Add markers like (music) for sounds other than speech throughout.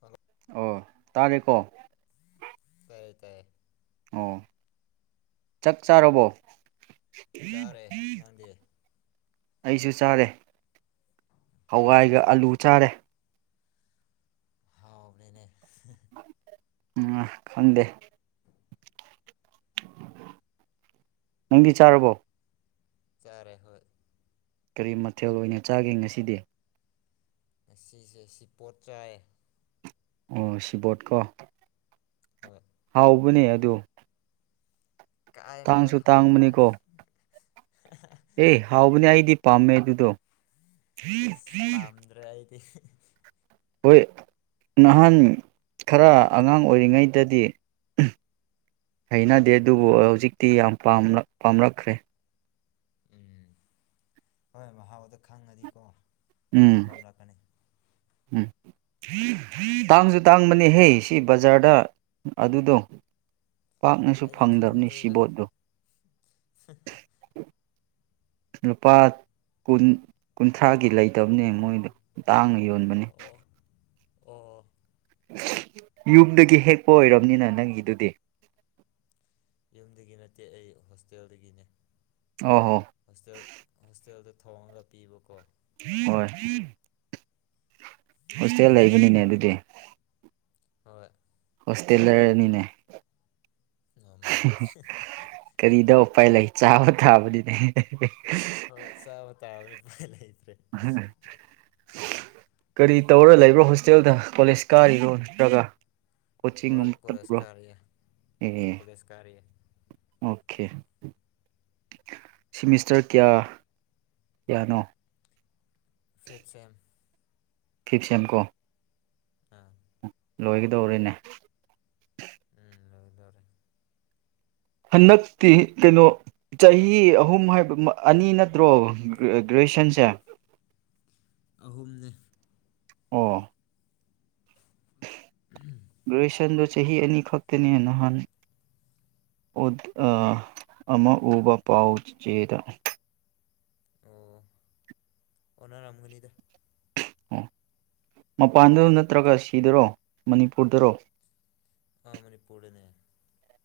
Hello ꯑꯣ ꯇꯥꯔꯦꯀꯣ ꯇꯥꯏ ꯇꯥꯏ ꯑꯣ ꯆꯛ ꯆꯥꯔꯕꯣ ꯆꯥꯔꯦ ꯅꯪꯗꯤ ꯑꯩꯁꯨ ꯆꯥꯔꯦ ꯀꯩ ꯏꯟꯁꯥꯡ ꯍꯋꯥꯏꯒ ꯑꯥꯂꯨ ꯆꯥꯔꯦ ꯍꯥꯎꯕꯅꯦꯅꯦ ꯑꯝ ꯈꯪꯗꯦ ꯅꯪꯗꯤ ꯆꯥꯔꯕꯣ ꯆꯥꯔꯦ ꯍꯣꯏ ꯀꯔꯤ ꯃꯊꯦꯜ ꯑꯣꯏꯅ ꯆꯥꯒꯦ ꯉꯁꯤꯗꯤ ꯉꯁꯤꯁꯦ ꯁꯤ ꯄꯣꯠ ꯆꯥꯏꯌꯦ ꯑꯣ ꯁꯤꯕꯣꯠꯀꯣ ꯍꯣꯏ ꯍꯥꯎꯕꯅꯦ ꯑꯗꯨ ꯀꯥꯏ ꯅꯣꯗ ꯇꯥꯡꯁꯨ ꯍꯥꯎꯇꯦꯗ ꯇꯥꯡꯕꯅꯤꯀꯣ ꯑꯦ ꯍꯥꯎꯕꯅꯦ ꯑꯩꯗꯤ ꯄꯥꯝꯃꯦ ꯑꯗꯨꯗꯣ ꯑꯁ ꯄꯥꯝꯗ꯭ꯔꯦ ꯑꯩꯗꯤ ꯍꯣꯏ ꯅꯍꯥꯟ ꯈꯔ ꯑꯉꯥꯡ ꯑꯣꯏꯔꯤꯉꯩꯗꯗꯤ ꯍꯩꯅꯗꯦ ꯑꯗꯨꯕꯨ ꯍꯧꯖꯤꯛꯇꯤ ꯌꯥꯝ ꯄꯥꯝꯂꯛ ꯄꯥꯝꯂꯛꯈ꯭ꯔꯦ ꯎꯝ ꯍꯣꯏ ꯃꯍꯥꯎꯗ ꯈꯪꯉꯗꯤꯀꯣ ꯑꯗꯨꯝ ꯎꯝ ꯄꯥꯝꯂꯛꯀꯅꯤ ꯎꯝ ꯇꯥꯡꯖꯨ ꯇꯥꯡꯕꯅꯦꯍꯦ ꯁꯤ ꯕꯖꯥꯔꯗ ꯑꯗꯨꯗꯣ ꯄꯥꯛꯅꯁꯨ ꯑꯩꯗꯤ ꯐꯪꯗꯕꯅꯤ ꯈꯪꯗ꯭ꯔꯦꯗ ꯁꯤꯕꯣꯠꯇꯣ (inaudible) ꯂꯨꯄꯥ ꯀꯨꯟ ꯀꯨꯟꯊ꯭ꯔꯥꯒꯤ ꯂꯩꯇꯕꯅꯦ ꯃꯣꯏꯗꯣ ꯇꯥꯡꯅ ꯌꯣꯟꯕꯅꯦ ꯑꯣ ꯑꯣ ꯌꯨꯝꯗꯒꯤ ꯍꯦꯛꯄ ꯑꯣꯏꯔꯝꯅꯤꯅ ꯅꯪꯒꯤꯗꯨꯗꯤ ꯌꯨꯝꯗꯒꯤ ꯅꯠꯇꯦ ꯑꯩ ꯍꯣꯁꯇꯦꯜꯗꯒꯤꯅꯦ ꯑꯣ ꯍꯣ ꯍꯣꯁꯇꯦꯜ ꯍꯣꯁꯇꯦꯜꯗ ꯊꯣꯡꯉꯒ ꯄꯤꯕꯀꯣ ꯍꯣꯏ ꯍꯣꯁꯇꯦꯜ ꯂꯩꯕꯅꯤꯅꯦ ꯑꯗꯨꯗꯤ ꯍꯣꯏ ꯍꯣꯁꯇꯦꯜ ꯂꯔꯅꯤꯅꯦ ꯑꯣ ꯃꯥꯅꯦ ꯀꯔꯤꯗ ꯎꯄꯥꯏ ꯂꯩ ꯆꯥꯕ ꯊꯥꯕꯅꯤꯅꯦ ꯍꯣꯏ ꯆꯕꯥ ꯇꯥꯕꯅꯤ ꯎꯄꯥꯏ ꯂꯩꯇ꯭ꯔꯦ ꯍꯝ (unintelligible) ꯀꯔꯤ ꯇꯧꯔ ꯂꯩꯕ꯭ꯔꯣ ꯍꯣꯁꯇꯦꯜꯗ ꯀꯣꯂꯦꯖ ꯀꯥꯔꯤꯔꯣ ꯅꯠꯇ꯭ꯔꯥꯒ ꯍꯣꯏ ꯀꯣꯆꯤꯡꯒꯨꯝ ꯀꯣꯂꯦꯖ ꯇꯠꯄ꯭ꯕꫭ ꯀꯥꯔꯤꯌꯦ ꯎꯝ ꯀꯣꯂꯦꯖ ꯀꯥꯔꯤꯌꯦ ꯑꯣꯀꯦ ꯁꯤꯃꯤꯁꯇꯔ ꯀꯌꯥ ꯀꯌꯥꯅꯣ ꯐꯤꯞ ꯁꯦꯝ ꯐꯤꯞꯁꯦꯝ ꯀꯣ ꯑꯥ ꯂꯣꯏꯒꯗꯧꯔꯦꯅꯦ ꯎꯝ ꯂꯣꯏꯗꯧꯔꯦ ꯍꯟꯗꯛꯇꯤ ꯀꯩꯅꯣ ꯆꯍꯤ ꯑꯍꯨꯝ ꯍꯥꯏꯕ ꯑꯅꯤ ꯅꯠꯇ꯭ꯔꯣ ꯒ꯭ꯔꯦꯖꯨꯋꯦꯁꯟꯁꯦ ꯑꯍꯨꯝꯅꯦ ꯑꯣ ꯎꯝ ꯒ꯭ꯔꯦꯖꯨꯌꯦꯁꯟꯗꯣ ꯆꯍꯤ ꯑꯅꯤ ꯈꯛꯇꯅꯦ ꯅꯍꯥꯟ ꯑꯣ ꯑꯥ ꯑꯃꯥ ꯎꯕꯥ ꯄꯥꯎ ꯆꯦꯗꯥ ꯑꯣ ꯑꯣꯅꯔꯝꯒꯅꯤꯗ ꯑꯣ ꯃꯄꯥꯟꯗ ꯅꯠꯇ꯭ꯔꯒ ꯁꯤꯗꯔꯣ ꯃꯅꯤꯄꯨꯔꯗꯔꯣ ꯑꯥ ꯃꯅꯤꯄꯨꯔꯗꯅꯦ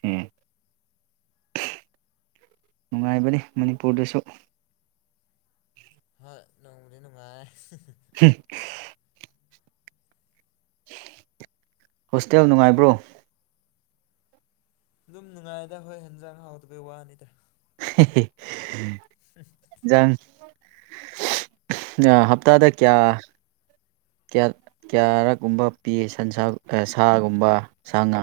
ꯑꯦ ꯅꯨꯡꯉꯥꯏꯕꯅꯤ ꯃꯅꯤꯄꯨꯔꯗꯁꯨ ꯍꯣꯏ ꯅꯣꯡꯕꯨꯗꯤ ꯅꯨꯡꯉꯥꯏꯌꯦ (unintelligible) ꯍꯣꯁꯇꯦꯜ ꯅꯨꯡꯉꯥꯏꯕ꯭ꯔꯣ ꯑꯗꯨꯝ ꯅꯨꯡꯉꯥꯏꯌꯦꯗ ꯍꯣꯏ ꯍꯦꯟꯖꯥꯡ ꯍꯥꯎꯇꯕꯩ ꯋꯥꯅꯤꯗ ꯍꯦꯍꯦ (unintelligible) (unintelligible) ꯍꯦꯟꯖꯥꯡ ꯍꯞꯇꯥꯗ ꯀ꯭ꯌꯥ ꯀ꯭ꯌꯥ ꯀ꯭ꯌꯥꯔꯛꯀꯨꯝꯕ ꯄꯤ ꯁꯟꯁꯥ ꯑꯦ ꯁꯥꯒꯨꯝꯕ ꯁꯥ ꯉꯥ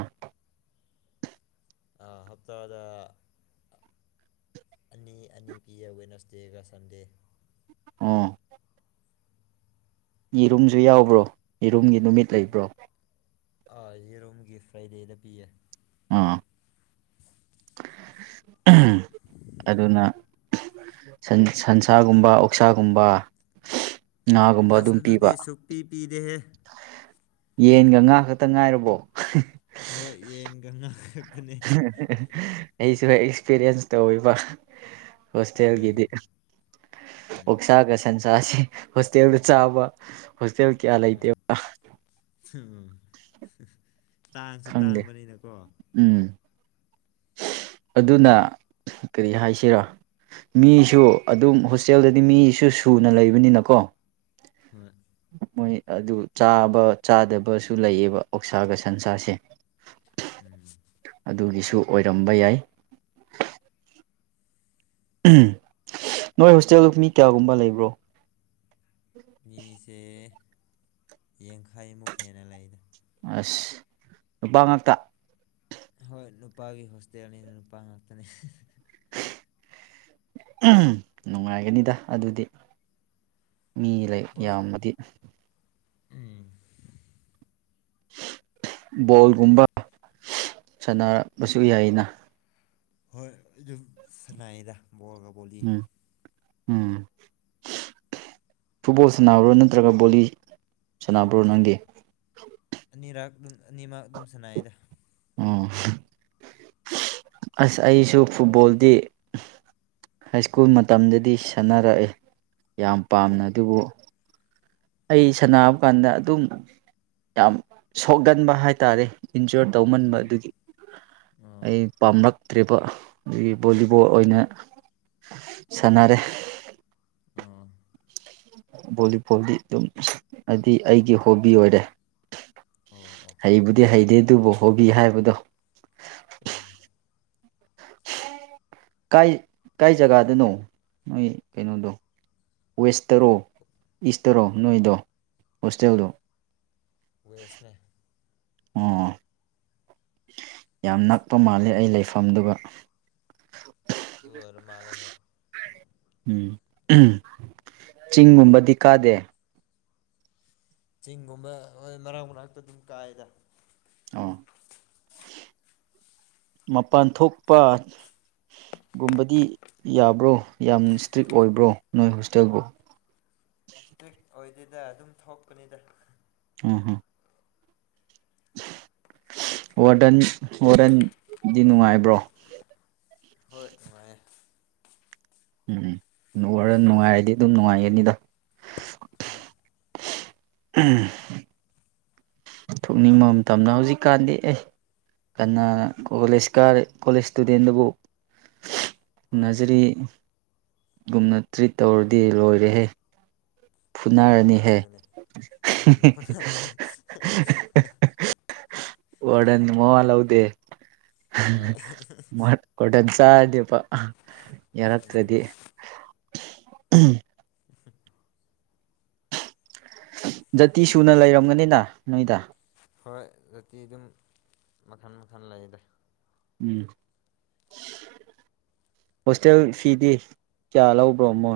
ꯑꯥ ꯍꯞꯇꯥꯗ ꯑꯅꯤ ꯑꯅꯤ ꯄꯤꯌꯦ ꯋꯦꯅꯁꯗꯦꯒꯥ ꯁꯟꯗꯦ ꯑꯣꯥ ꯌꯦꯔꯨꯝꯁꯨ ꯌꯥꯎꯕ꯭ꯔꯣ ꯌꯦꯔꯨꯝꯒꯤ ꯅꯨꯃꯤꯠ ꯂꯩꯕ꯭ꯔꯣ ꯑꯥ ꯌꯦꯔꯣꯝꯒꯤ ꯐ꯭ꯔꯥꯏꯗꯦꯗ ꯄꯤꯌꯦ ꯑꯥ ꯑꯗꯨꯅꯥ ꯁꯟ ꯁꯟꯁꯥꯒꯨꯝꯕ ꯑꯣꯛꯁꯥꯒꯨꯝꯕ ꯉꯥꯒꯨꯝꯕ ꯑꯁ ꯑꯗꯨꯝ ꯑꯗꯨꯗꯤ ꯄꯤꯕ ꯁꯨꯛꯄꯤ ꯄꯤꯗꯦꯍꯦ ꯌꯦꯟꯒꯥ ꯉꯥ ꯈꯛꯇ ꯉꯥꯏꯔꯕꯣ ꯍꯣꯏ ꯌꯦꯟꯒꯥ ꯉꯥ ꯈꯛꯇꯅꯦ ꯑꯩꯁꯨ ꯑꯦꯛꯁꯄꯤꯔꯤꯌꯦꯟꯁ ꯇꯧꯋꯦꯕ ꯍꯣꯏ ꯍꯣꯁꯇꯦꯜꯒꯤꯗꯤ ꯎꯝ ꯑꯣꯛꯁꯥꯒ ꯁꯟꯁꯥꯁꯦ ꯍꯣꯁꯇꯦꯜꯗ ꯆꯥꯕ ꯍꯣꯁꯇꯦꯜ ꯀꯌꯥ ꯎꯝ ꯂꯩꯇꯦꯕ ꯎꯝ ꯇꯥꯡꯁꯨ ꯈꯪꯗꯦ ꯇꯥꯡꯕꯅꯤꯅꯀꯣ ꯎꯝ ꯑꯗꯨꯅ ꯀꯔꯤ ꯍꯥꯏꯁꯤꯔꯥ ꯃꯤꯁꯨ ꯑꯗꯨꯝ ꯍꯣꯁꯇꯦꯜꯗꯗꯤ ꯃꯤꯁꯨ ꯁꯨꯅ ꯂꯩꯕꯅꯤꯅꯀꯣ ꯍꯣꯏ ꯃꯣꯏ ꯑꯗꯨ ꯆꯥꯕ ꯆꯥꯗꯕꯁꯨ ꯂꯩꯌꯦꯕ ꯑꯣꯛꯁꯥꯒ ꯁꯟꯁꯥꯁꯦ (unintelligible) ꯎꯝ ꯑꯗꯨꯒꯤꯁꯨ ꯑꯣꯏꯔꯝꯕ ꯌꯥꯏ ꯎꯝ ꯅꯣꯏ ꯍꯣꯁꯇꯦꯜꯗꯣ ꯃꯤ ꯀꯌꯥꯒꯨꯝꯕ ꯂꯩꯕ꯭ꯔꯣ ꯃꯤꯁꯦ ꯌꯦꯡꯈꯩꯃꯨꯛ ꯍꯦꯟꯅ ꯂꯩꯗ ꯑꯁ ꯅꯨꯄꯥ ꯉꯥꯛꯇ ꯍꯣꯏ ꯅꯨꯄꯥꯒꯤ ꯍꯣꯁꯇꯦꯜꯅꯤꯅ ꯅꯨꯄꯥ ꯉꯥꯛꯇꯅꯦ ꯎꯝ ꯅꯨꯡꯉꯥꯏꯒꯅꯤꯗ ꯑꯗꯨꯗꯤ ꯃꯤ ꯂꯩ ꯍꯣꯏ ꯌꯥꯝꯕꯗꯤ ꯎꯝ ꯕꯣꯜꯒꯨꯝꯕ ꯁꯥꯟꯅꯔ ꯕꯁꯨ ꯌꯥꯏꯅ ꯍꯣꯏ ꯑꯗꯨꯝ ꯁꯅꯥꯗ ꯕꯣꯜꯒ ꯕꯣꯂꯤ ꯎꯝ ꯎꯝ ꯐꯨꯠꯕꯣꯜ ꯁꯥꯟꯅꯕ꯭ꯔꯣ ꯅꯠꯇ꯭ꯔꯒ ꯕꯣꯂꯤ ꯁꯥꯟꯅꯕ꯭ꯔꯣ ꯅꯪꯒꯤ ꯑꯅꯤꯔꯥꯛ ꯑꯗꯨꯝ ꯑꯅꯤꯃꯛ ꯑꯗꯨꯝ ꯁꯅꯩꯗ ꯎꯝ ꯑꯁ ꯑꯩꯁꯨ ꯐꯨꯠꯕꯣꯜꯗꯤ ꯍꯥꯏ ꯁ꯭ꯀꯨꯜ ꯃꯇꯝꯗꯗꯤ ꯁꯥꯟꯅꯔꯛꯑꯦ ꯌꯥꯝ ꯄꯥꯝꯅ ꯑꯣ ꯑꯗꯨꯕꯨ ꯑꯩ ꯁꯥꯟꯅꯕ ꯀꯥꯟꯗ ꯑꯗꯨꯝ ꯌꯥꯝ ꯁꯣꯛꯒꯟꯕ ꯍꯥꯏꯇꯥꯔꯦ ꯏꯟꯖꯣꯔ ꯇꯧꯃꯟꯕ ꯎꯝ ꯑꯗꯨꯒꯤ ꯎꯝ ꯑꯩ ꯄꯥꯝꯂꯛꯇ꯭ꯔꯤꯕ ꯑꯩꯒꯤ ꯕꯣꯂꯤꯕꯣꯜ ꯑꯣꯏꯅ ꯁꯥꯟꯅꯔꯦ ꯑ ꯚꯣꯂꯤꯕꯣꯜꯗꯤ ꯑꯗꯨꯝ ꯍꯥꯏꯗꯤ ꯑꯩꯒꯤ ꯍꯣꯕꯤ ꯑꯣꯏꯔꯦ ꯑꯣ ꯑꯣ ꯍꯩꯕꯨꯗꯤ ꯍꯩꯗꯦ ꯑꯗꯨꯕꯨ ꯍꯣꯕꯤ ꯍꯥꯏꯕꯗꯣ ꯑ ꯀꯥꯏ ꯀꯥꯏ ꯖꯒꯥꯗꯅꯣ ꯅꯣꯏ ꯀꯩꯅꯣꯗꯣ ꯋꯦꯁꯇꯔꯣ ꯏꯁꯇꯔꯣ ꯅꯣꯏꯗꯣ ꯍꯣꯁꯇꯦꯜꯗꯣ ꯋꯦꯁꯅꯦ ꯑꯣ ꯌꯥꯝ ꯅꯛꯄ ꯃꯥꯜꯂꯦ ꯑꯩ ꯂꯩꯐꯝꯗꯨꯒ ꯑꯗꯨ ꯑꯣꯏꯔ ꯃꯥꯂꯦ ꯍꯣꯏ ꯎꯝ ꯆꯤꯡꯒꯨꯝꯕꯗꯤ ꯀꯥꯗꯦ ꯆꯤꯡꯒꯨꯝꯕ ꯍꯣꯏ ꯃꯅꯥꯛ ꯃꯅꯥꯛꯇ ꯑꯗꯨꯝ ꯀꯥꯏꯗ ꯑ ꯃꯄꯥꯟ ꯊꯣꯛꯄ ꯒꯨꯝꯕꯗꯤ ꯌꯥꯕ꯭ꯔꯣ ꯌꯥꯝꯅ ꯏꯁꯇ꯭ꯔꯤꯛ ꯑꯣꯏꯕ꯭ꯔꯣ ꯅꯣꯏ ꯍꯣꯁꯇꯦꯜꯕꯣ ꯇꯤꯛ ꯑꯣꯏꯗꯦꯗ ꯑꯗꯨꯝ ꯊꯣꯛꯄꯅꯤꯗ ꯑꯣ ꯍꯣ ꯋꯥꯔꯗꯟ ꯋꯥꯔꯗꯟꯗꯤ ꯅꯨꯡꯉꯥꯏꯕ꯭ꯔꯣ ꯍꯣꯏ ꯅꯨꯡꯉꯥꯏꯌꯦ ꯎꯝ ꯑꯣꯏꯔ ꯅꯨꯡꯉꯥꯏꯔꯗꯤ ꯑꯗꯨꯝ ꯅꯨꯡꯉꯥꯏꯒꯅꯤꯗ ꯍꯣꯏ ꯎꯝ ꯊꯣꯛꯅꯤꯡꯕ ꯃꯇꯝꯗ ꯍꯧꯖꯤꯛꯀꯥꯟꯗꯤ ꯑꯦ ꯀꯅꯥ ꯀꯣꯂꯦꯖ ꯀꯥꯔꯦ ꯀꯣꯂꯦꯖ ꯏꯁꯇꯨꯗꯦꯟꯗꯨꯕꯨ ꯍꯣꯏ ꯅꯖꯔꯤꯒꯨꯝꯅ ꯇ꯭ꯔꯤꯠ ꯇꯧꯔꯗꯤ ꯂꯣꯏꯔꯦꯍꯦ ꯍꯣꯏ ꯐꯨꯅꯥꯔꯅꯤꯍꯦ ꯑꯗꯨꯅꯦ ꯎꯝ ꯐꯨꯅꯔꯅꯤ ꯋꯥꯟ ꯃꯋꯥ ꯂꯧꯎꯗꯦ ꯍꯣꯏ ꯀꯇꯟ ꯆꯗꯄꯥ ꯎꯝ ꯌꯦꯔꯛꯇꯗꯤ ꯖꯥꯇꯤ ꯁꯨꯅ ꯂꯩꯔꯝꯒꯅꯤꯅ ꯅꯣꯏꯗ ꯍꯔꯣꯏ ꯑꯗꯨꯛꯇꯤ ꯑꯗꯨꯝ ꯃꯈꯟ ꯃꯈꯟ ꯂꯩꯗ ꯎꯝ ꯍꯣꯁꯇꯦꯜ ꯐꯤꯗꯤ ꯀꯌꯥ ꯂꯧꯕ꯭ꯔꯣ ꯃꯣ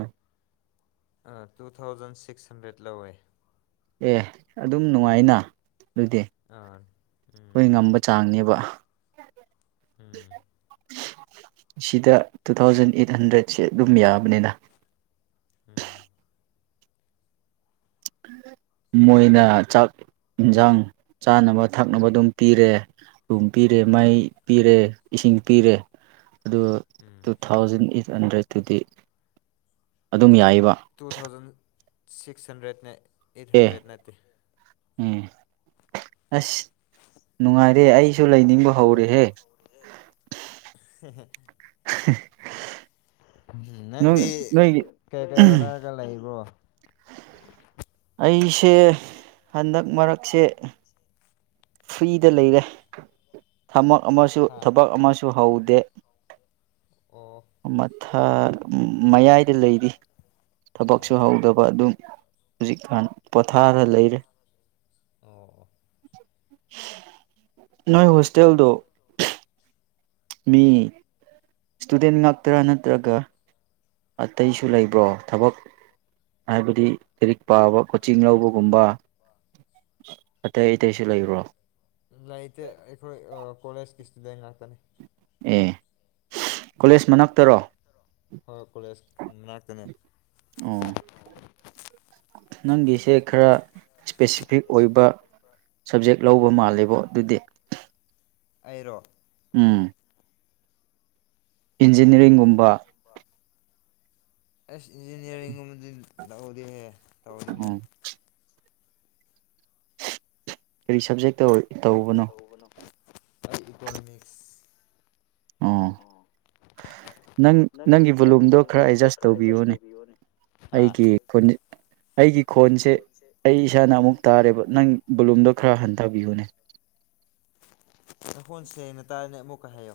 ꯇꯨ ꯊꯥꯎꯖꯟ ꯁꯤꯛꯁ ꯍꯟꯗ꯭ꯔꯦꯗ ꯂꯧꯋꯦ ꯑꯦ ꯑꯗꯨꯝ ꯅꯨꯡꯉꯥꯏꯅ ꯑꯗꯨꯗꯤ ꯑꯥ ꯎꯝ ꯍꯣꯏ ꯉꯝꯕ ꯅꯨꯡꯉꯥꯏꯌꯦ ꯆꯥꯡꯅꯦꯕ ꯎꯝ ꯁꯤꯗ ꯇꯨ ꯊꯥꯎꯖꯟ ꯑꯩꯠ ꯍꯟꯗ꯭ꯔꯦꯠꯁꯦ ꯑꯗꯨꯝ ꯌꯥꯕꯅꯤꯅ ꯎꯝ ꯃꯣꯏꯅ ꯆꯥꯛ ꯏꯟꯁꯥꯡ ꯆꯥꯅꯕ ꯊꯛꯅꯕ ꯑꯗꯨꯝ ꯄꯤꯔꯦ ꯊꯨꯝ ꯄꯤꯔꯦ ꯃꯥꯏ ꯍꯣꯏ ꯄꯤꯔꯦ ꯏꯁꯤꯡ ꯄꯤꯔꯦ ꯑꯗꯨ ꯎꯝ ꯇꯨ ꯊꯥꯎꯖꯟ ꯑꯩꯠ ꯍꯟꯗ꯭ꯔꯦꯠꯇꯨꯗꯤ ꯑꯗꯨꯝ ꯌꯥꯏꯕ ꯇꯨ ꯊꯥꯎꯖꯟ ꯁꯤꯛꯁ ꯍꯟꯗ꯭ꯔꯦꯠꯅꯦ ꯑꯩꯠ ꯑꯦ ꯍꯟꯗ꯭ꯔꯦꯠ ꯅꯠꯇꯦ ꯎꯝ ꯑꯁ ꯅꯨꯡꯉꯥꯏꯔꯦ ꯑꯩꯁꯨ ꯂꯩꯅꯤꯡꯕ ꯍꯧꯔꯦꯍꯦ ꯍꯦꯍꯦ ꯍ ꯅꯪꯗꯤ ꯀꯩ ꯀꯩ ꯍꯣꯠꯅꯔꯒ ꯂꯩꯏꯕꯣ ꯑꯩꯁꯦ ꯍꯟꯗꯛ ꯃꯔꯛꯁꯦ ꯐ꯭ꯔꯤꯗ ꯂꯩꯔꯦ ꯊꯃꯛ ꯑꯃꯁꯨ ꯍꯥ ꯊꯕꯛ ꯑꯃꯁꯨ ꯍꯧꯗꯦ ꯑꯣ ꯃꯊ ꯃꯌꯥꯏꯗ ꯂꯩꯔꯤ ꯊꯕꯛꯁꯨ ꯑꯣ ꯑꯣ ꯑꯣ ꯍꯧꯗꯕ ꯑꯗꯨꯝ ꯍꯧꯖꯤꯛꯀꯥꯟ ꯄꯣꯊꯥꯔ ꯂꯩꯔꯦ ꯑꯣ ꯅꯣꯏ ꯍꯣꯁꯇꯦꯜꯗꯣ ꯃꯤ ꯏꯁꯇꯨꯗꯦꯟ ꯉꯥꯛꯇ꯭ꯔꯥ ꯅꯠꯇ꯭ꯔꯒ ꯑꯇꯩꯁꯨ ꯂꯩꯕ꯭ꯔꯣ ꯊꯕꯛ ꯍꯥꯏꯕꯗꯤ ꯂꯥꯏꯔꯤꯛ ꯄꯥꯕ ꯀꯣꯆꯤꯡ ꯂꯧꯕꯒꯨꯝꯕ ꯑꯇꯩ ꯑꯇꯩꯁꯨ ꯂꯩꯕ꯭ꯔꯣ ꯂꯩꯇꯦ ꯑꯩꯈꯣꯏ ꯀꯣꯂꯦꯖꯀꯤ ꯏꯁꯇꯨꯗꯦꯟ ꯉꯥꯛꯇꯅꯤ ꯑꯦ ꯀꯣꯂꯦꯖ ꯃꯅꯥꯛꯇꯔꯣ ꯍꯣꯏ ꯀꯣꯂꯦꯖ ꯃꯅꯥꯛꯇꯅꯦ ꯑꯣ ꯅꯪꯒꯤꯁꯦ ꯈꯔ ꯁ꯭ꯄꯦꯁꯤꯐꯤꯛ ꯑꯣꯏꯕ ꯁꯕꯖꯦꯛ ꯂꯧꯕ ꯃꯥꯜꯂꯦꯕꯣ ꯑꯗꯨꯗꯤ꯫ ꯑꯩꯔꯣ ꯎꯝ ꯏꯟꯖꯤꯅꯤꯌꯥꯔꯤꯡꯒꯨꯝꯕ ꯑꯁ ꯏꯟꯖꯤꯅꯤꯌꯥꯔꯤꯡꯒꯨꯝꯕꯗꯤ ꯂꯧꯗꯦꯍꯦ ꯇꯧꯗꯤꯍꯦ꯫ ꯎꯝ ꯀꯔꯤ ꯁꯕꯖꯦꯛꯇ ꯇꯧꯔꯤ ꯇꯧꯕꯅꯣ? ꯇꯧꯕꯅ ꯑꯩ ꯏꯀꯣꯅꯣꯃꯤꯛꯁ ꯑꯣ ꯅꯪ ꯅꯪꯒꯤ ꯕꯣꯂꯨꯝꯗꯣ ꯈꯔ ꯑꯦꯗꯖꯁ ꯇꯧꯕꯤꯌꯣꯅꯦ ꯍꯥ ꯑꯩꯒꯤ ꯐꯣꯟꯁꯦ ꯑꯩꯒꯤ ꯈꯣꯟꯁꯦ ꯑꯩ ꯏꯁꯥꯅ ꯑꯃꯨꯛ ꯇꯥꯔꯦꯕ ꯅꯪ ꯕꯣꯂꯨꯝꯗꯣ ꯈꯔ ꯍꯟꯊꯕꯤꯌꯨꯅꯦ꯫ (inaudible) ꯅꯈꯣꯟ ꯁꯦꯡꯅ ꯇꯥꯏꯅꯦ ꯑꯃꯨꯛꯀ ꯍꯥꯏꯌꯨ꯫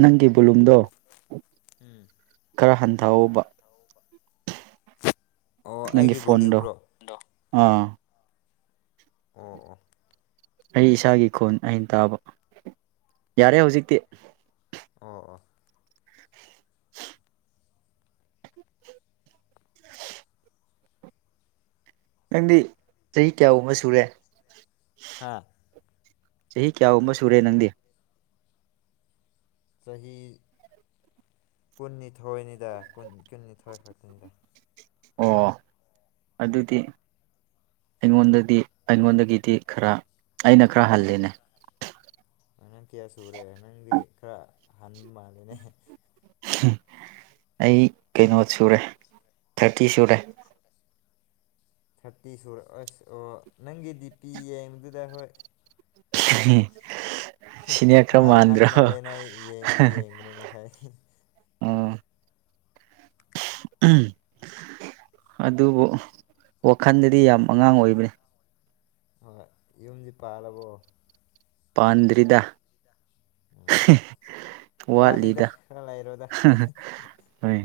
ꯅꯪꯒꯤ ꯕꯣꯂꯨꯝꯗꯣ ꯎꯝ ꯈꯔ ꯍꯟꯊꯧꯕ ꯑꯣ ꯅꯪꯒꯤ ꯑꯩꯒꯤ ꯐꯣꯟꯗꯣ ꯕꯣꯂ꯭ꯌꯨꯝꯔꯣ ꯑꯥ ꯑꯣ ꯑꯣ ꯑꯩ ꯏꯁꯥꯒꯤ ꯈꯣꯟ ꯑꯩꯅ ꯇꯥꯕ ꯌꯥꯔꯦ ꯍꯧꯖꯤꯛꯇꯤ꯫ ꯑꯣ ꯑꯣ ꯅꯪꯗꯤ ꯆꯍꯤ ꯀꯌꯥꯒꯨꯝꯕ ꯁꯨꯔꯦ? ꯍꯥꯥ ꯆꯍꯤ ꯀꯌꯥꯒꯨꯝꯕ ꯁꯨꯔꯦ ꯅꯪꯗꯤ? ꯆꯍꯤ ꯀꯨꯟꯅꯤꯊꯣꯏꯅꯤꯗ ꯀꯨꯟꯅꯤꯊꯣꯏ ꯈꯛꯇꯅꯤꯗ꯫ ꯑꯣ ꯑꯗꯨꯗꯤ ꯑꯩꯉꯣꯟꯗꯗꯤ ꯑꯩꯉꯣꯟꯗꯒꯤꯗꯤ ꯈꯔ ꯑꯩꯅ ꯈꯔ ꯍꯜꯂꯦꯅꯦ꯫ ꯅꯪ ꯀꯌꯥ ꯁꯨꯔꯦ ꯅꯪꯗꯤ ꯈꯔ ꯍꯥꯟꯕ ꯃꯥꯂꯦꯅꯦ꯫ ꯑꯩ ꯀꯩꯅꯣ ꯁꯨꯔꯦ ꯊꯥꯔꯇꯤ ꯁꯨꯔꯦ꯫ ꯊꯥꯔꯇꯤ ꯁꯣꯔ ꯑꯁ ꯑꯣ ꯅꯪꯒꯤ ꯗꯤ ꯄꯤ ꯌꯦꯡꯕꯗꯨꯗ ꯍꯣꯏ꯫ ꯁꯤꯅꯦꯌꯔ ꯈꯔ ꯑꯍꯟ ꯃꯥꯟꯗ꯭ꯔꯣ ꯃꯥꯜꯂꯦꯅ ꯌꯦꯡꯕꯨꯗꯤ ꯌꯦꯡꯕꯅꯦ ꯉꯁꯥꯏ ꯑꯣ ꯑꯗꯨꯕꯨ ꯋꯥꯈꯜꯗꯗꯤ ꯌꯥꯝ ꯑꯉꯥꯡ ꯑꯣꯏꯕꯅꯤ꯫ ꯍꯣꯏ ꯌꯨꯝꯗꯤ ꯄꯥꯜꯂꯕꯣ? ꯄꯥꯟꯗ꯭ꯔꯤꯗ ꯋꯥꯠꯂꯤꯗ ꯈꯔ ꯂꯩꯔꯣꯗ ꯍꯣꯏ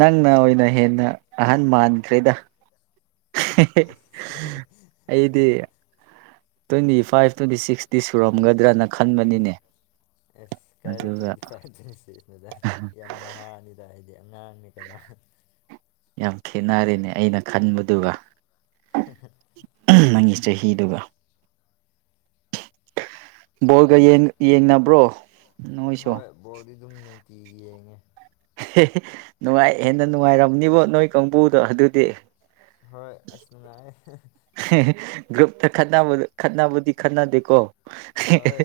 ꯅꯪꯅ ꯑꯣꯏꯅ ꯍꯦꯟꯅ ꯑꯍꯟ ꯃꯥꯟꯈ꯭ꯔꯦꯗ꯫ ꯑꯁ ꯑꯩꯗꯤ ꯇ꯭ꯋꯦꯟꯇꯤ ꯐꯥꯏꯚ ꯇ꯭ꯋꯦꯟꯇꯤ ꯁꯤꯛꯁꯇꯤ ꯁꯨꯔꯝꯒꯗ꯭ꯔꯥꯅ ꯈꯟꯕꯅꯤꯅꯦ꯫ ꯑꯦꯁ ꯀꯥꯏꯗ ꯑꯗꯨꯒ ꯇ꯭ꯋꯦꯟꯇꯤ ꯐꯥꯏꯚ ꯇꯨꯋꯦꯟꯇꯤꯁꯤꯁꯅꯣꯗ ꯌꯥꯝ ꯅꯍꯥꯅꯤ ꯑꯩꯏꯗꯤ ꯑꯉꯥꯡꯅꯤ ꯀꯩꯅꯣ ꯌꯥꯝ ꯈꯦꯠꯅꯔꯦꯅꯦ ꯑꯩꯅ ꯈꯟꯕꯗꯨꯒ꯫ (unintelligible) ꯅꯪꯒꯤ ꯆꯍꯤꯗꯨꯒ ꯕꯣꯜꯒ ꯌꯦꯡ ꯌꯦꯡꯅꯕ꯭ꯔꯣ? ꯅꯣꯏꯁꯨ ꯍꯣꯏ ꯕꯣꯜꯗꯤ ꯑꯗꯨꯝ ꯅꯨꯡꯇꯤꯒꯤ ꯌꯦꯡꯉꯦ꯫ ꯅꯨꯡꯉꯥꯏ ꯍꯦꯟꯅ ꯅꯨꯡꯉꯥꯏꯔꯝꯅꯤꯕꯣ ꯅꯣꯏ ꯀꯥꯡꯕꯨꯗꯣ ꯑꯗꯨꯗꯤ꯫ ꯍꯣꯏ ꯑꯁ ꯅꯨꯡꯉꯥꯏꯌꯦ ꯒ꯭ꯔꯨꯞꯇ ꯈꯠꯅꯕ ꯈꯠꯅꯥꯕꯗꯤ ꯈꯠꯅꯗꯦꯀꯣ ꯍꯣꯏ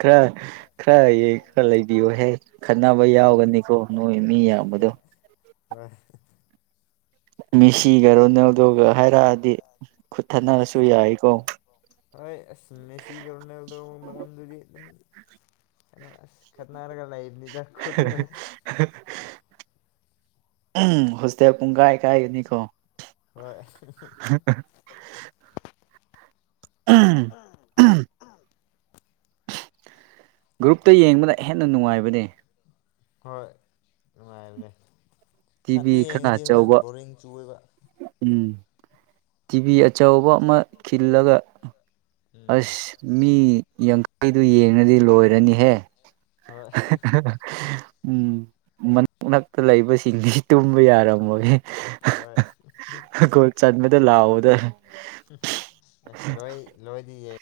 ꯈꯔ ꯈꯔ ꯌꯦꯡꯉꯒ ꯂꯩꯕꯤꯌꯣꯍꯦ꯫ ꯈꯠꯅꯕ ꯎꯝ ꯌꯥꯎꯒꯅꯤꯀꯣ ꯅꯣꯏ ꯃꯤ ꯌꯥꯝꯕꯗꯣ ꯍꯣꯏ ꯃꯤꯁꯤꯒ ꯔꯣꯅꯥꯜꯗꯣꯒ ꯍꯥꯏꯔꯛꯑꯗꯤ ꯈꯨꯠ ꯊꯠꯅꯔꯁꯨ ꯑꯁ ꯌꯥꯏꯀꯣ ꯍꯣꯏ ꯑꯁ ꯃꯦꯁꯤꯒ ꯔꯣꯜꯅꯗꯣ ꯃꯔꯝꯗꯗꯤ ꯗꯨꯝ ꯑꯗꯣ ꯑꯁ ꯈꯠꯅꯥꯔꯒ ꯂꯩ (unintelligible) ꯎꯝ ꯍꯣꯁꯇꯦꯜ ꯄꯨꯡ ꯀꯥꯏ ꯀꯥꯏꯒꯅꯤꯀꯣ ꯍꯣꯏ ꯎꯝ ꯎꯝ ꯒ꯭ꯔꯨꯞꯇ ꯌꯦꯡꯕꯅ ꯍꯦꯟꯅ ꯅꯨꯡꯉꯥꯏꯕꯅꯦ ꯍꯣꯏ ꯅꯨꯡꯉꯥꯏꯕꯅꯦ ꯇꯤꯚꯤ ꯊꯟꯗ ꯈꯔ ꯌꯦꯡꯉꯗꯤ ꯍꯣꯏ ꯑꯆꯧꯕ ꯕꯣꯔꯤꯡ ꯆꯨꯌꯦꯕ꯫ ꯎꯝ ꯇꯤꯚꯤ ꯑꯆꯧꯕ ꯑꯃ ꯈꯤꯜꯂꯒ꯫ ꯎꯝ ꯑꯁ ꯃꯤ ꯌꯥꯡꯈꯩꯗꯨ ꯌꯦꯡꯉꯗꯤ ꯂꯣꯏꯔꯅꯤꯍꯦ꯫ ꯍꯣꯏ (unintelligible) ꯎꯝ ꯃꯟ ꯅꯛꯇ ꯂꯩꯕꯁꯤꯡꯗꯤ ꯇꯨꯝꯕ ꯌꯥꯔꯝꯃꯣꯏꯍꯦ꯫ ꯆꯟꯕꯗ ꯂꯥꯎꯕꯗ (unintelligible) ꯂꯣꯏꯗꯤꯌꯦ